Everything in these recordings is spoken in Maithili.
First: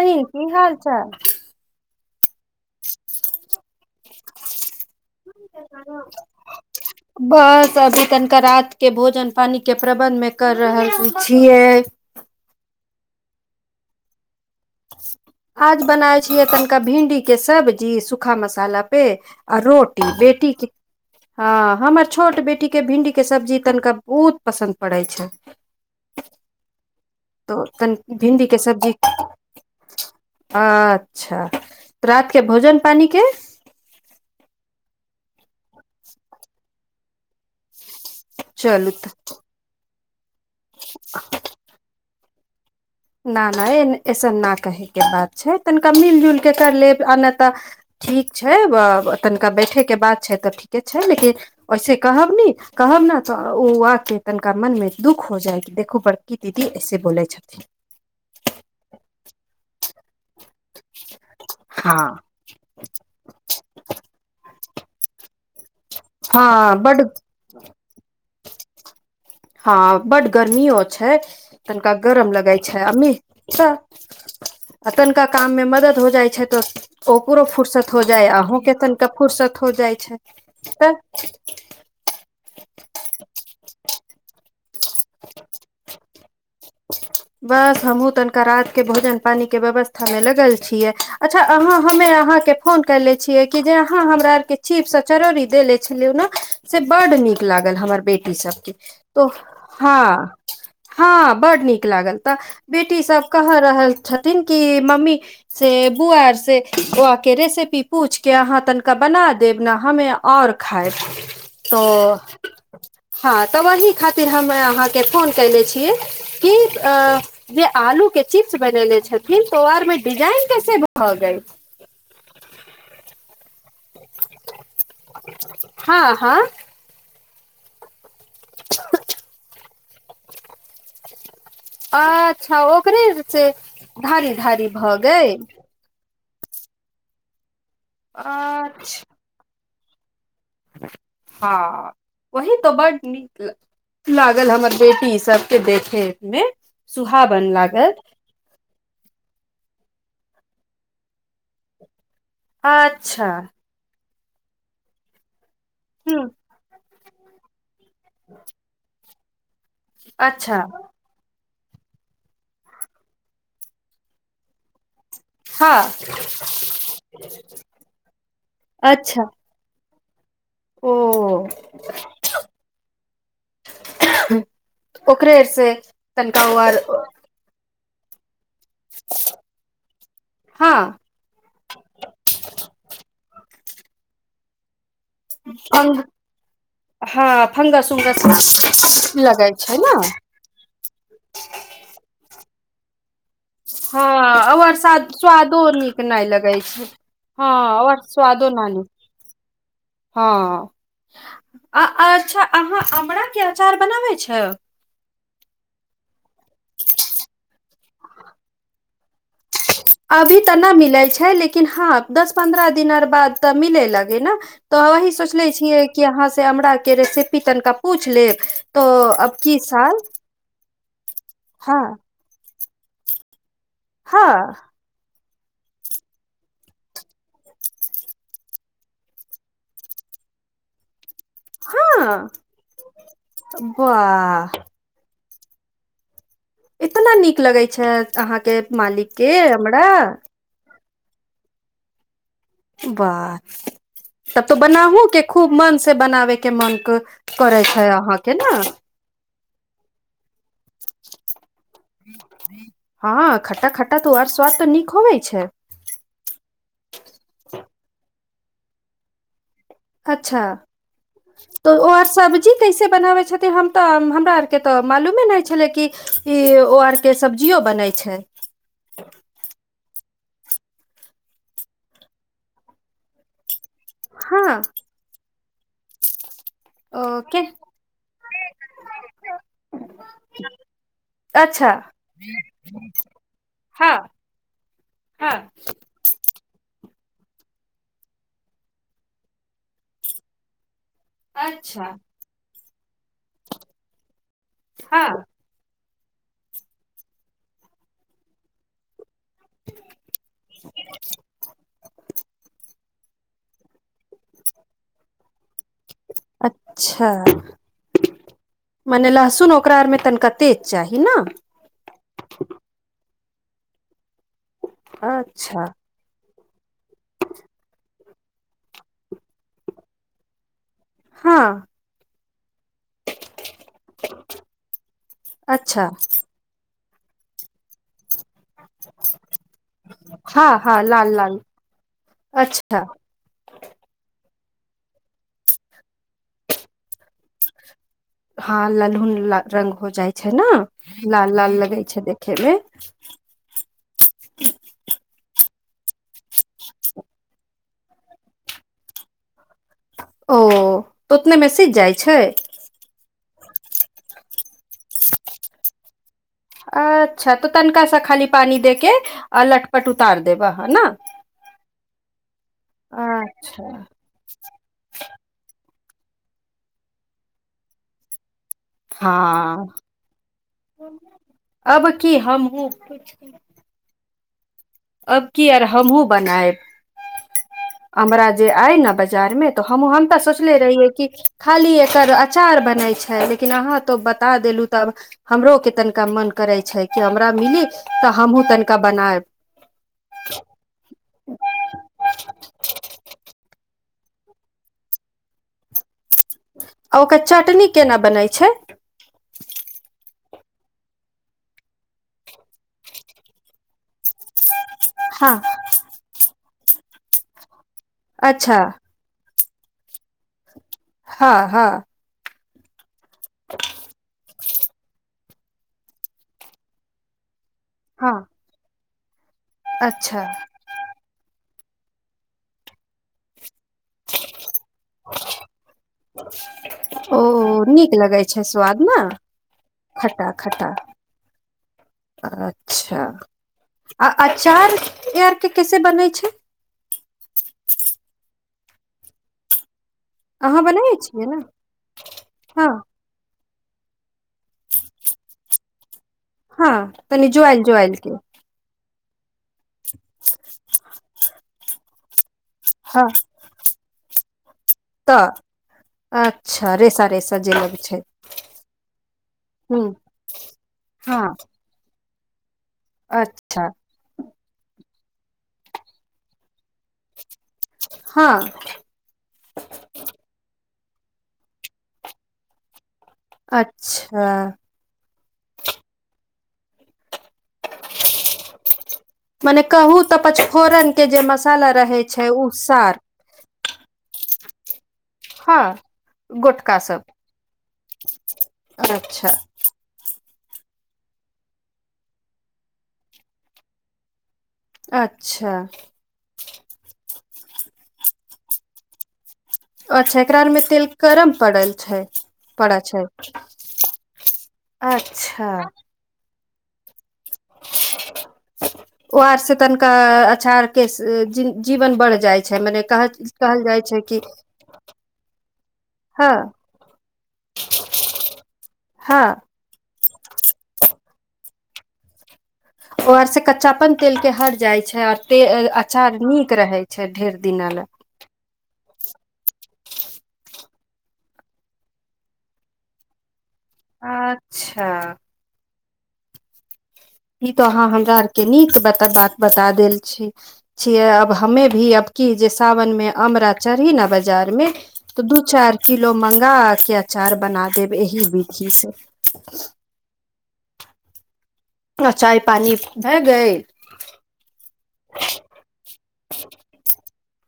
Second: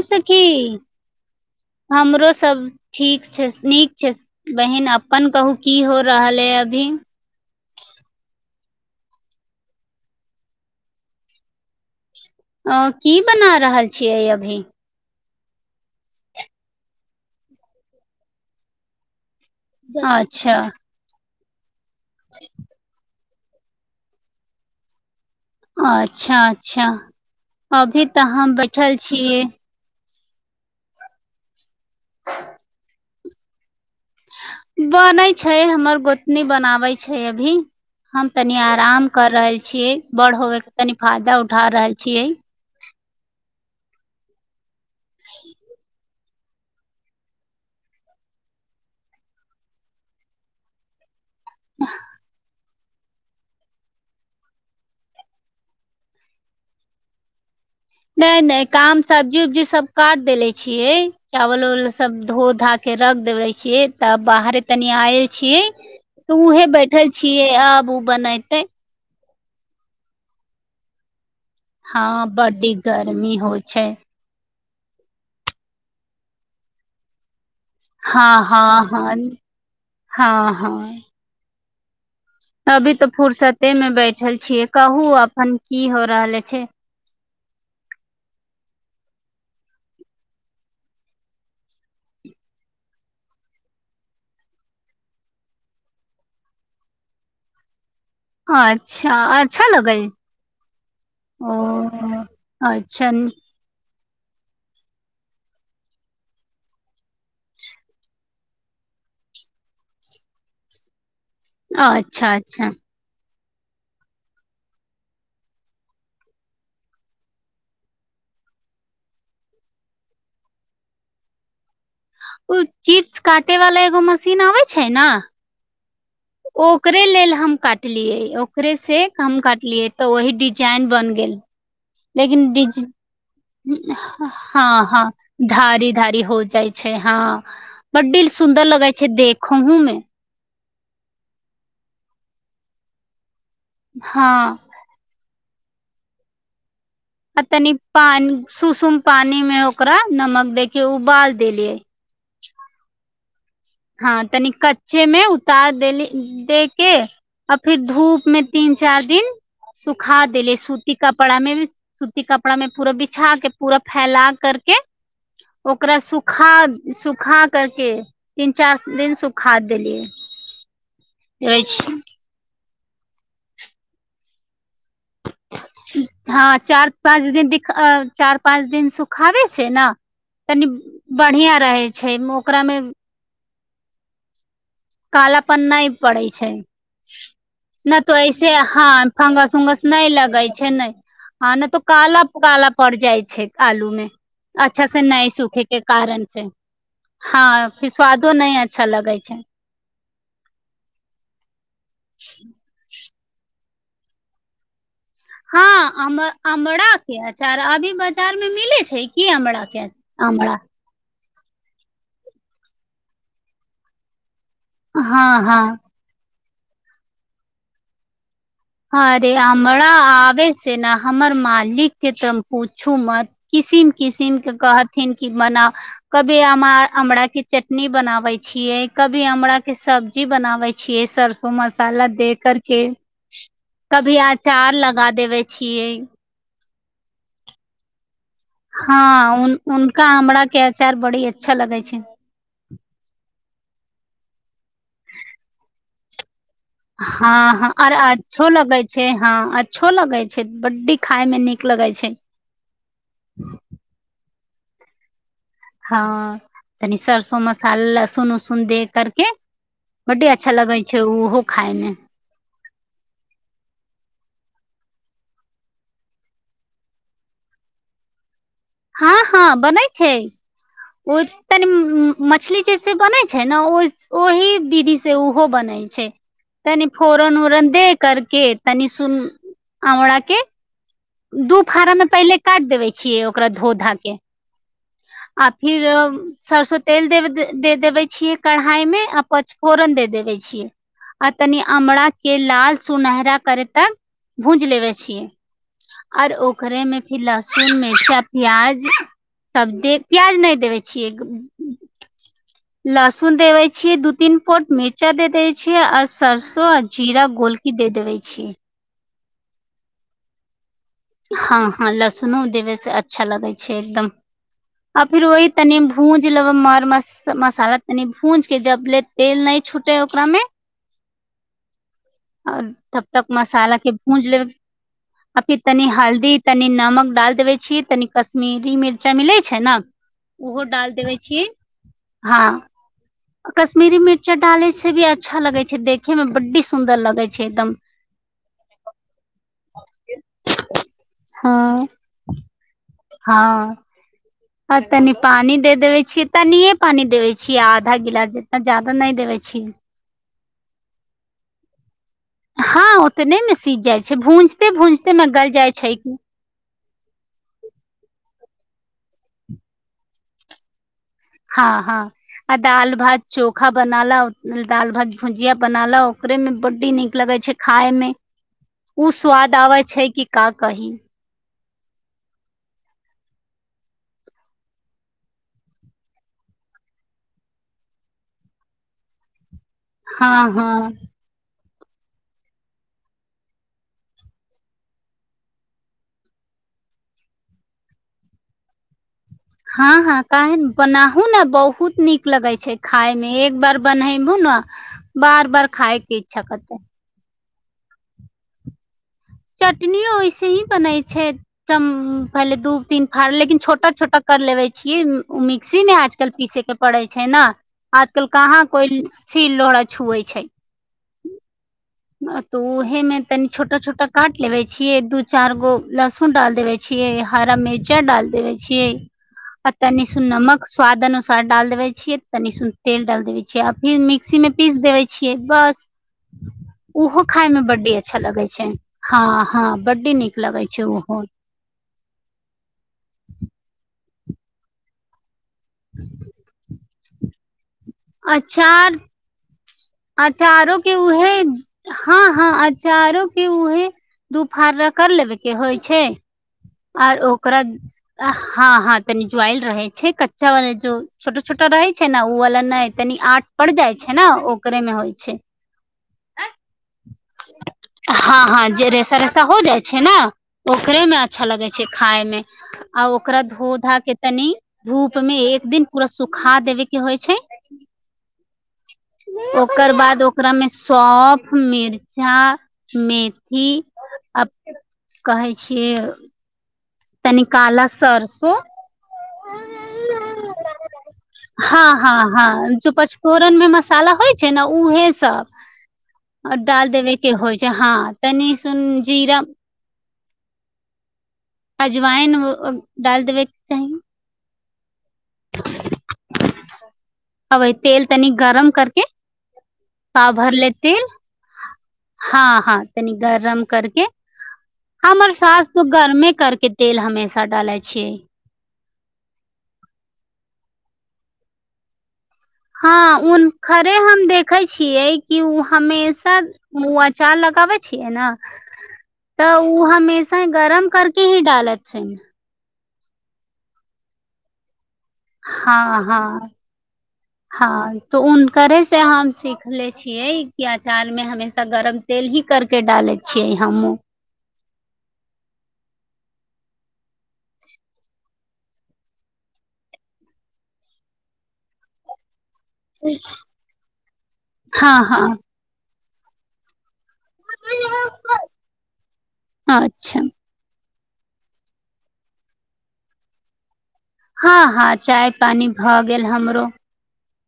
की हाल सखी चाल हमरो सब ठीक छै नीक छै। बहिन अपन कहू की हो रहल है अभी बस अभी तनिका रात के भोजन पानी के प्रबंध मे कर रहल छियै अ की बना रहल छियै अभी आज बनाय छियै तनिका भिंडी के सब्जी सूखा मसाला पे आ रोटी बेटी अच्छा के हँ हमर छोट बेटी के भिंडी। के सब्जी तनिका बहुत पसन्द पड़ै छै। अच्छा अच्छा तो अभी तनि तऽ भिंडी हम के सब्जी बैठल छीयै। अच्छा रात के भोजन पानी के। बनै छै हमर गोतनी बनाबै छै अभी। हम तनी चलू आराम कर रहल छीयै बड़ होवे के तनी फायदा उठा रहल छीयै। न न अऐसन न कहयके बात छै तनिका मिल जुलि कऽ कर लेब आ नय तऽ। ठीक छै तनिका बैठेके बात छै तऽ ठीके छै लेकिन ओैसे कहब नी। कहब ने तऽ ओ वाकके तनिका मनमे दुःख हो जाइ देखू बड़की दीदी ऐसे बोलै छथिन न न काम सब्जी उब्जी सब काट देले छियै चावल उवल हँ सब धो धा। के रख देबै छीयै त बाहरे तनी आयल छी तऽ उहे हँ बड बैठल छीय आबू बनैयतै। हँ बड गर्मीओ छै। तनिका हँ गरम लगै बड्डी छै। अमी गर्मी होइ सह छै आ तनिका काम मे मदद हो जाय छै तो ओकरो फुर्सत हो जाय हँ अहूं के हँ हँ तनका फुुरसत हो जाइ छै हँ हँ तऽ अभी तऽ फुर्सते मे बैठल छीय। कहू अपन की हो रहल छै। [inaudible] बस हमहुँ तनिका रात के भोजन पानी के व्यवस्था मे लगल छियै। अच्छा अहाँ हमे अहाँ के फोन कयले छियै। कि जे अहाँ हमरा आरके चीपसँ चरौड़री देनेे छलियै। न से बड नीक लागल हमर बेटी सबके अच्छा तो अच्छा हँ लगै हँ ओ बड्ड नीक लागल तऽ बेटी अच्छा सब कह रहल छथिन। कि मम्मी से बुआर से बुआके रेसिपी पूछि के अहाँ तनिका बना देब न हमे आओर खायब तोऽ अच्छा अच्छा हँ तऽ ओही खातिर हम अहाँके। फोन कलै छियै। कीप अ जे आलू के चिप्स बनेेले छथिन। तो आर मे डिजाइन कैसे भ गेएल। ओ चिप्स काटे वाला एगो मशीन आबे छै न। हँ हँ ओकरे लेल हम काटलियै ओकरे से हम काटलियै तऽ वही डिजाइन बन गेल। लेकिन अच्छा डिज ओकरे से धारी धारी हँ भऽ हँ गेल धारी धारी हो जाइ छै हँ बड्डिल सुन्दर लगै अच्छा छै। देखहुँ मे हँ वही त बड़ नीक हँ लागल हमर बेटी सबके देखे मे आ सुहावन तनि लागल पानी सुसुम पानी मे ओकरा नमक दे के उबाल देले अच्छा हँ तनी कच्चे मे उतार देली ह दे के आ फेर धूप मे तीन चार दिन सुखा अच्छा देले सुत सूती कपड़ा मे भी सूती कपड़ा मे पूरा बिछा के पूरा फैला करके हँ ओकरा सुखा सुखा करके तीन चार दिन अच्छा सुखा देलियै। ओ ओकरे अर से तनिका ओ आर अ चार पाँच दिन सुखावे छै। न तनी हँ बढ़िया रहै छै। ओकरामे कालपन नहि अंग पड़ै छै। हँ फंगस नहि तऽ ऐसे उंगस हँ लगै फंगस छै उंगस ने नहि लगै छै। ने हँ ने तऽ काल काला पड़ जाइ छै। आलू मे हँ और अच्छा से न स्वादो सूखे के नीक कारण नहि से लगै छै हँ फेर और स्वादो नहि न नीक अच्छा लगै छै। हँ अच्छा अहाँ आमराके छि अचार बनाबै छ। हँ आमरा के आर अभी बाजार मे मिले छै। की आमरा के अचार अभी तऽ अमरा नहि मिलै छै। लेकिन हँ दस पन्द्रह दििन बाद तऽ मिले लगे ने तऽ वही हँ सोचले हँ छियै। कि अहाँ से हमराक के रेसिपी तनिका पूछि लेब तो अरे अब की हमरा साल आबे से ने हमर हँ मालिक के तऽ पूछू मत किसिम हँ किसिम के कहथिन कि मना कभी अमराक के चटनी बनाबे छियै। कभी अमराक के सब्जी बनाबे छियै। सब मसाला हँ दे कर के कभी वाह अचार लगा देबे छियै। इतना नीक लगैत छै। अहाँके मालिकके अमरा चार बड़ी अच्छा लगै छै। बाह तब तो बनाहुू के खूब मन से बनाबे के मन हँ करे हँ छै अर आऔर अहाँके अचछो छो ने लगै छै। छे हा अच्छो लगे छे बड्डी खााय में नीक लगे छे हा खट्टा खट्टा त आर स्वाद त नीको होवे छे हँ तनी सरसो मसाला लहसुन उसुन दे कर के बडी अच्छा लगै छै। ओहो खाायमे कैस बना हमरा आर त मालू नहि छलर के सब्जियो बनै छै। हँ हँ बनै छै। ओ तनी मछली जेस बनै छै। ने ओ ओही हँ चिज से ओहो बने छे तनी फोरन ओके उरन दे कर के तनी सुन आमराा के दु अच्छा खारामें पहिले काट देबे छिये ओकरा धो धा हँ के आ हँ खिर सरस्वती तेल दे दे देबे छिये कढ़ाइ मे आ पचफोरन दे देबे छिये आ तनि अच्छा आमरा के लाल सुनहरा करे तक भूज लेबे हँ छिये और ओकरे में फिर लहसुन मिर्चा प्याज सब दे प्याज ने देबे छिये लसुन देवइ छीये दूध तीन पोट मिर्चा दे देय छिये आ सरसो आ‌ अच्छा जीरा पोलकी दे देवे छीै मने लहसुन ओकरा आर मे तनिकते तेजचाही ने हा हा लहसुनो देबे से अच्छा लगे छे एकदम आ फिर वही अच्छा तनी भूज लेब मर मसाला तनी भूज के जबले तेल न छूटे ओकरा में हा आ तब तक मसाला के भूज लेब तनी अच्छा हल्दी तनि नमक डाल देबे छिये तनि कश्मिरी मिरचाइ मिले छे ने हँ ओहो हँ डाल लाल देबे लाल छिये हा अच्छा कश्मिरी मिर्चा डाले से भी अच्छा लगे छे देखे मे बड्डी सुन्दर लगे छे एकदम हा ललहुन रंग हो जाइ छे ने लाल लाल लगे छे देखे मे हा आब तनि पानी दे देवे छिये तनिऐ पानी देवे छिये आधा गिलास जितना जादा ने देबे छि ओ त उतने मे सिझ जाइ छे हा उतने मे सिझ जाइ छे भूजते भूजते मे गल जाइ छे की अच्छा त तनिकाँ स खाली पानी दे के आ लटपट उतार देबह ह ने हा हा आ दाल भात चोखा अच्छा बनाला दाल भात भुजिया बनालो ओकरे में बड्डी नीक लगे छे खाय मे उ स्वाद हँ आबे छे कि का कही अब की हमहू पूछ अब की आर हमहुँ बनायब हमरा जे आय ने बाजार मे त हम हम त हँ सोचले रहि है हँ कि खाली एकर अचार बने छे लेकिन अहाँ त बता देल हुँ त हमरो के तनिका मन करे छे कि हमरा मिली त हम हुँ तनिका बनायब हा हा कहे बनाहु ने बहुत नीक लगे छे खाय में एक बार बने बू ने बार बार खाय के इच्छा करते आ ओकर चटनी केना बने छे चटनी ओऐ से ही बने छे पहले दू तीन फार लेकिन छोटा छोटा कर लेबे ई हँ मिक्सी मे आजकल पीसे के पड़े छे ने आजकल अच्छा कहाँ कोई सिला‌लोडी छुये छ हा हा त उ ऊहे में तनी छोटा छोटा काट लेबे छिये दू चार गो लहसुन डाल देबे छयै हरा मिर्चा हँ रडाल देबे छिये आ तनि अच्छा सुन नमक स्वाद अुसार डाल देवे छिये तनि सुन तेल डाल देेबे छी आब ई मिक्सी मे पीस देबय छियै बस [unintelligible] ओहो खाय मे ओऽ नीक बड्डी अच्छा लगै छैय लगे छै स्वादमे न हँ हँ बड्डी खट्टा नीक लगे खट्टा छै ओहो अच्छा आ अचार आर के कैसे बने छे अचार अहाँ अचारो के बनाबै छियै उहे ने हा हा हँ अचारो उहे दुफारा रगर लेबे के होइ छे हँ आर तनी ओकरा ज्वाइल ज्वाइल के हँ हँ तनी जुआइल रहय छैय कच्चावाला जो छोटा छोटा रहै छैय ने ओ वाला नहि हँ तनि आंट पड़ जाय छैय ने ओकरे मे होय तऽ छैय अच्छा रेसा रेसा जे लग छै हँ हँ जे रेसा रेसा हो जाय हूँ छैय ने ओकरे मे हँ अच्छा लगे छैय खाय मे आ ओकरा अच्छा धो धा के तनि धूप में एक दिन पूरा सुूखा देबे के होय छैय हँ ओकर बाद ओकरा मे सोंफ मिर्चा मैथि ती अच्छा आब कहै छियै तनी काला सरसो तने कहू तऽ पचफोरन के जे मसाला रहय छैय ओ सार फोरन मे मसाला होय छैय ने उहे सब हँ आ गोटका डाल सब देबय के होय छैय हँ तनी सन अच्छा जीरा अजवायन अ डाल देबैक चाही अच्छऽ अबै तेल तनी गरम करके [unintelligible] अच्छऽ पाव एकरा आर मे भरले तेल गरम पड़ल छैय हँ पड़ हँ तनी छैय गरम अच्छ त गर्मे करके तेल हमेशा डालय छियै ओ आर से तनिका अछार के जीवन बढ़ जाय छैय हँ उनकरे हम देखय छियै कि ओ हँ हमेशा हमुँ अचार लऽ के आबै छियै ने हँ तऽ उ हमेशा गरम करके ही डालय छैय ओ आर सँ कच्चापन तेल के हट जाय छय ते हँ अचार नीक रहे छैय ढेर दिना ला तो उनकरे से हम सीखले छियै की अचार मे हमेशा गरम तेल ही कर के डालय [unintelligible] अच्छ ई तो अहाँ हमरा आर के नीक बता बात बता देल छी छियै अब हमे भी अब की जे सावन मे अमरा चढ़ी न बाजार मे हँ तऽ हँ दू चार किलो मंगा के अचार बना देब एहि विधि से अच्छा न चााय पानि भय गैल हँ हँ चाय पानी भऽ गेल हमरो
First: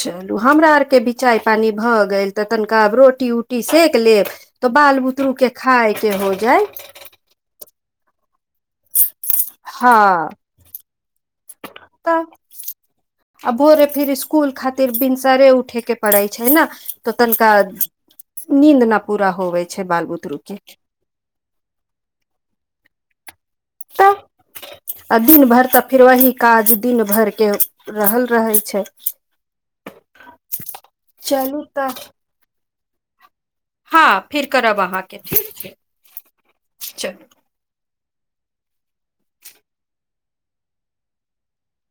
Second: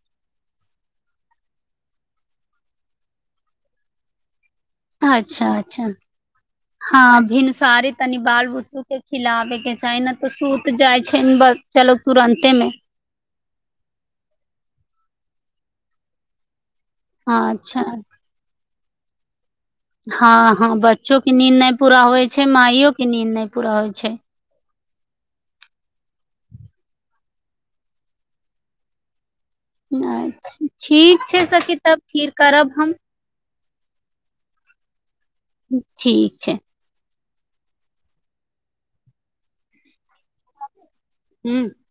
चलू हमरा आरके बी चााय पानि भऽ गेल तऽ तनिका आब रोटी उटी सेक लेब तऽ बाल बुतरू के खााय के हो जाय आ भिन तारिफ तनि बाल बुसरू के खिलाबे के चाही ने हँ तऽ सुत जाय छैय बच्चा लोग तऽ तुरन्ते मे आ भोरे फिर इसकुल खातिर भिनसरे उठे के पड़ै छैय न तऽ तनिका अच्छा नींद न पूरा होवे छैय ब हँ हँ बच्चो के नींद नय पूरा होइ छै माइयो के नीद नहि पूरा होइ छै [unintelligible] आ दिन भर तऽ फेर वही काज दिन भर के रहल रहै छै नहि ठीक छैय चलू सखी तऽ तब फिर करब हम हँ फिर करब अहाँके ठीक छैय ठीक छै चलू [unintelligible]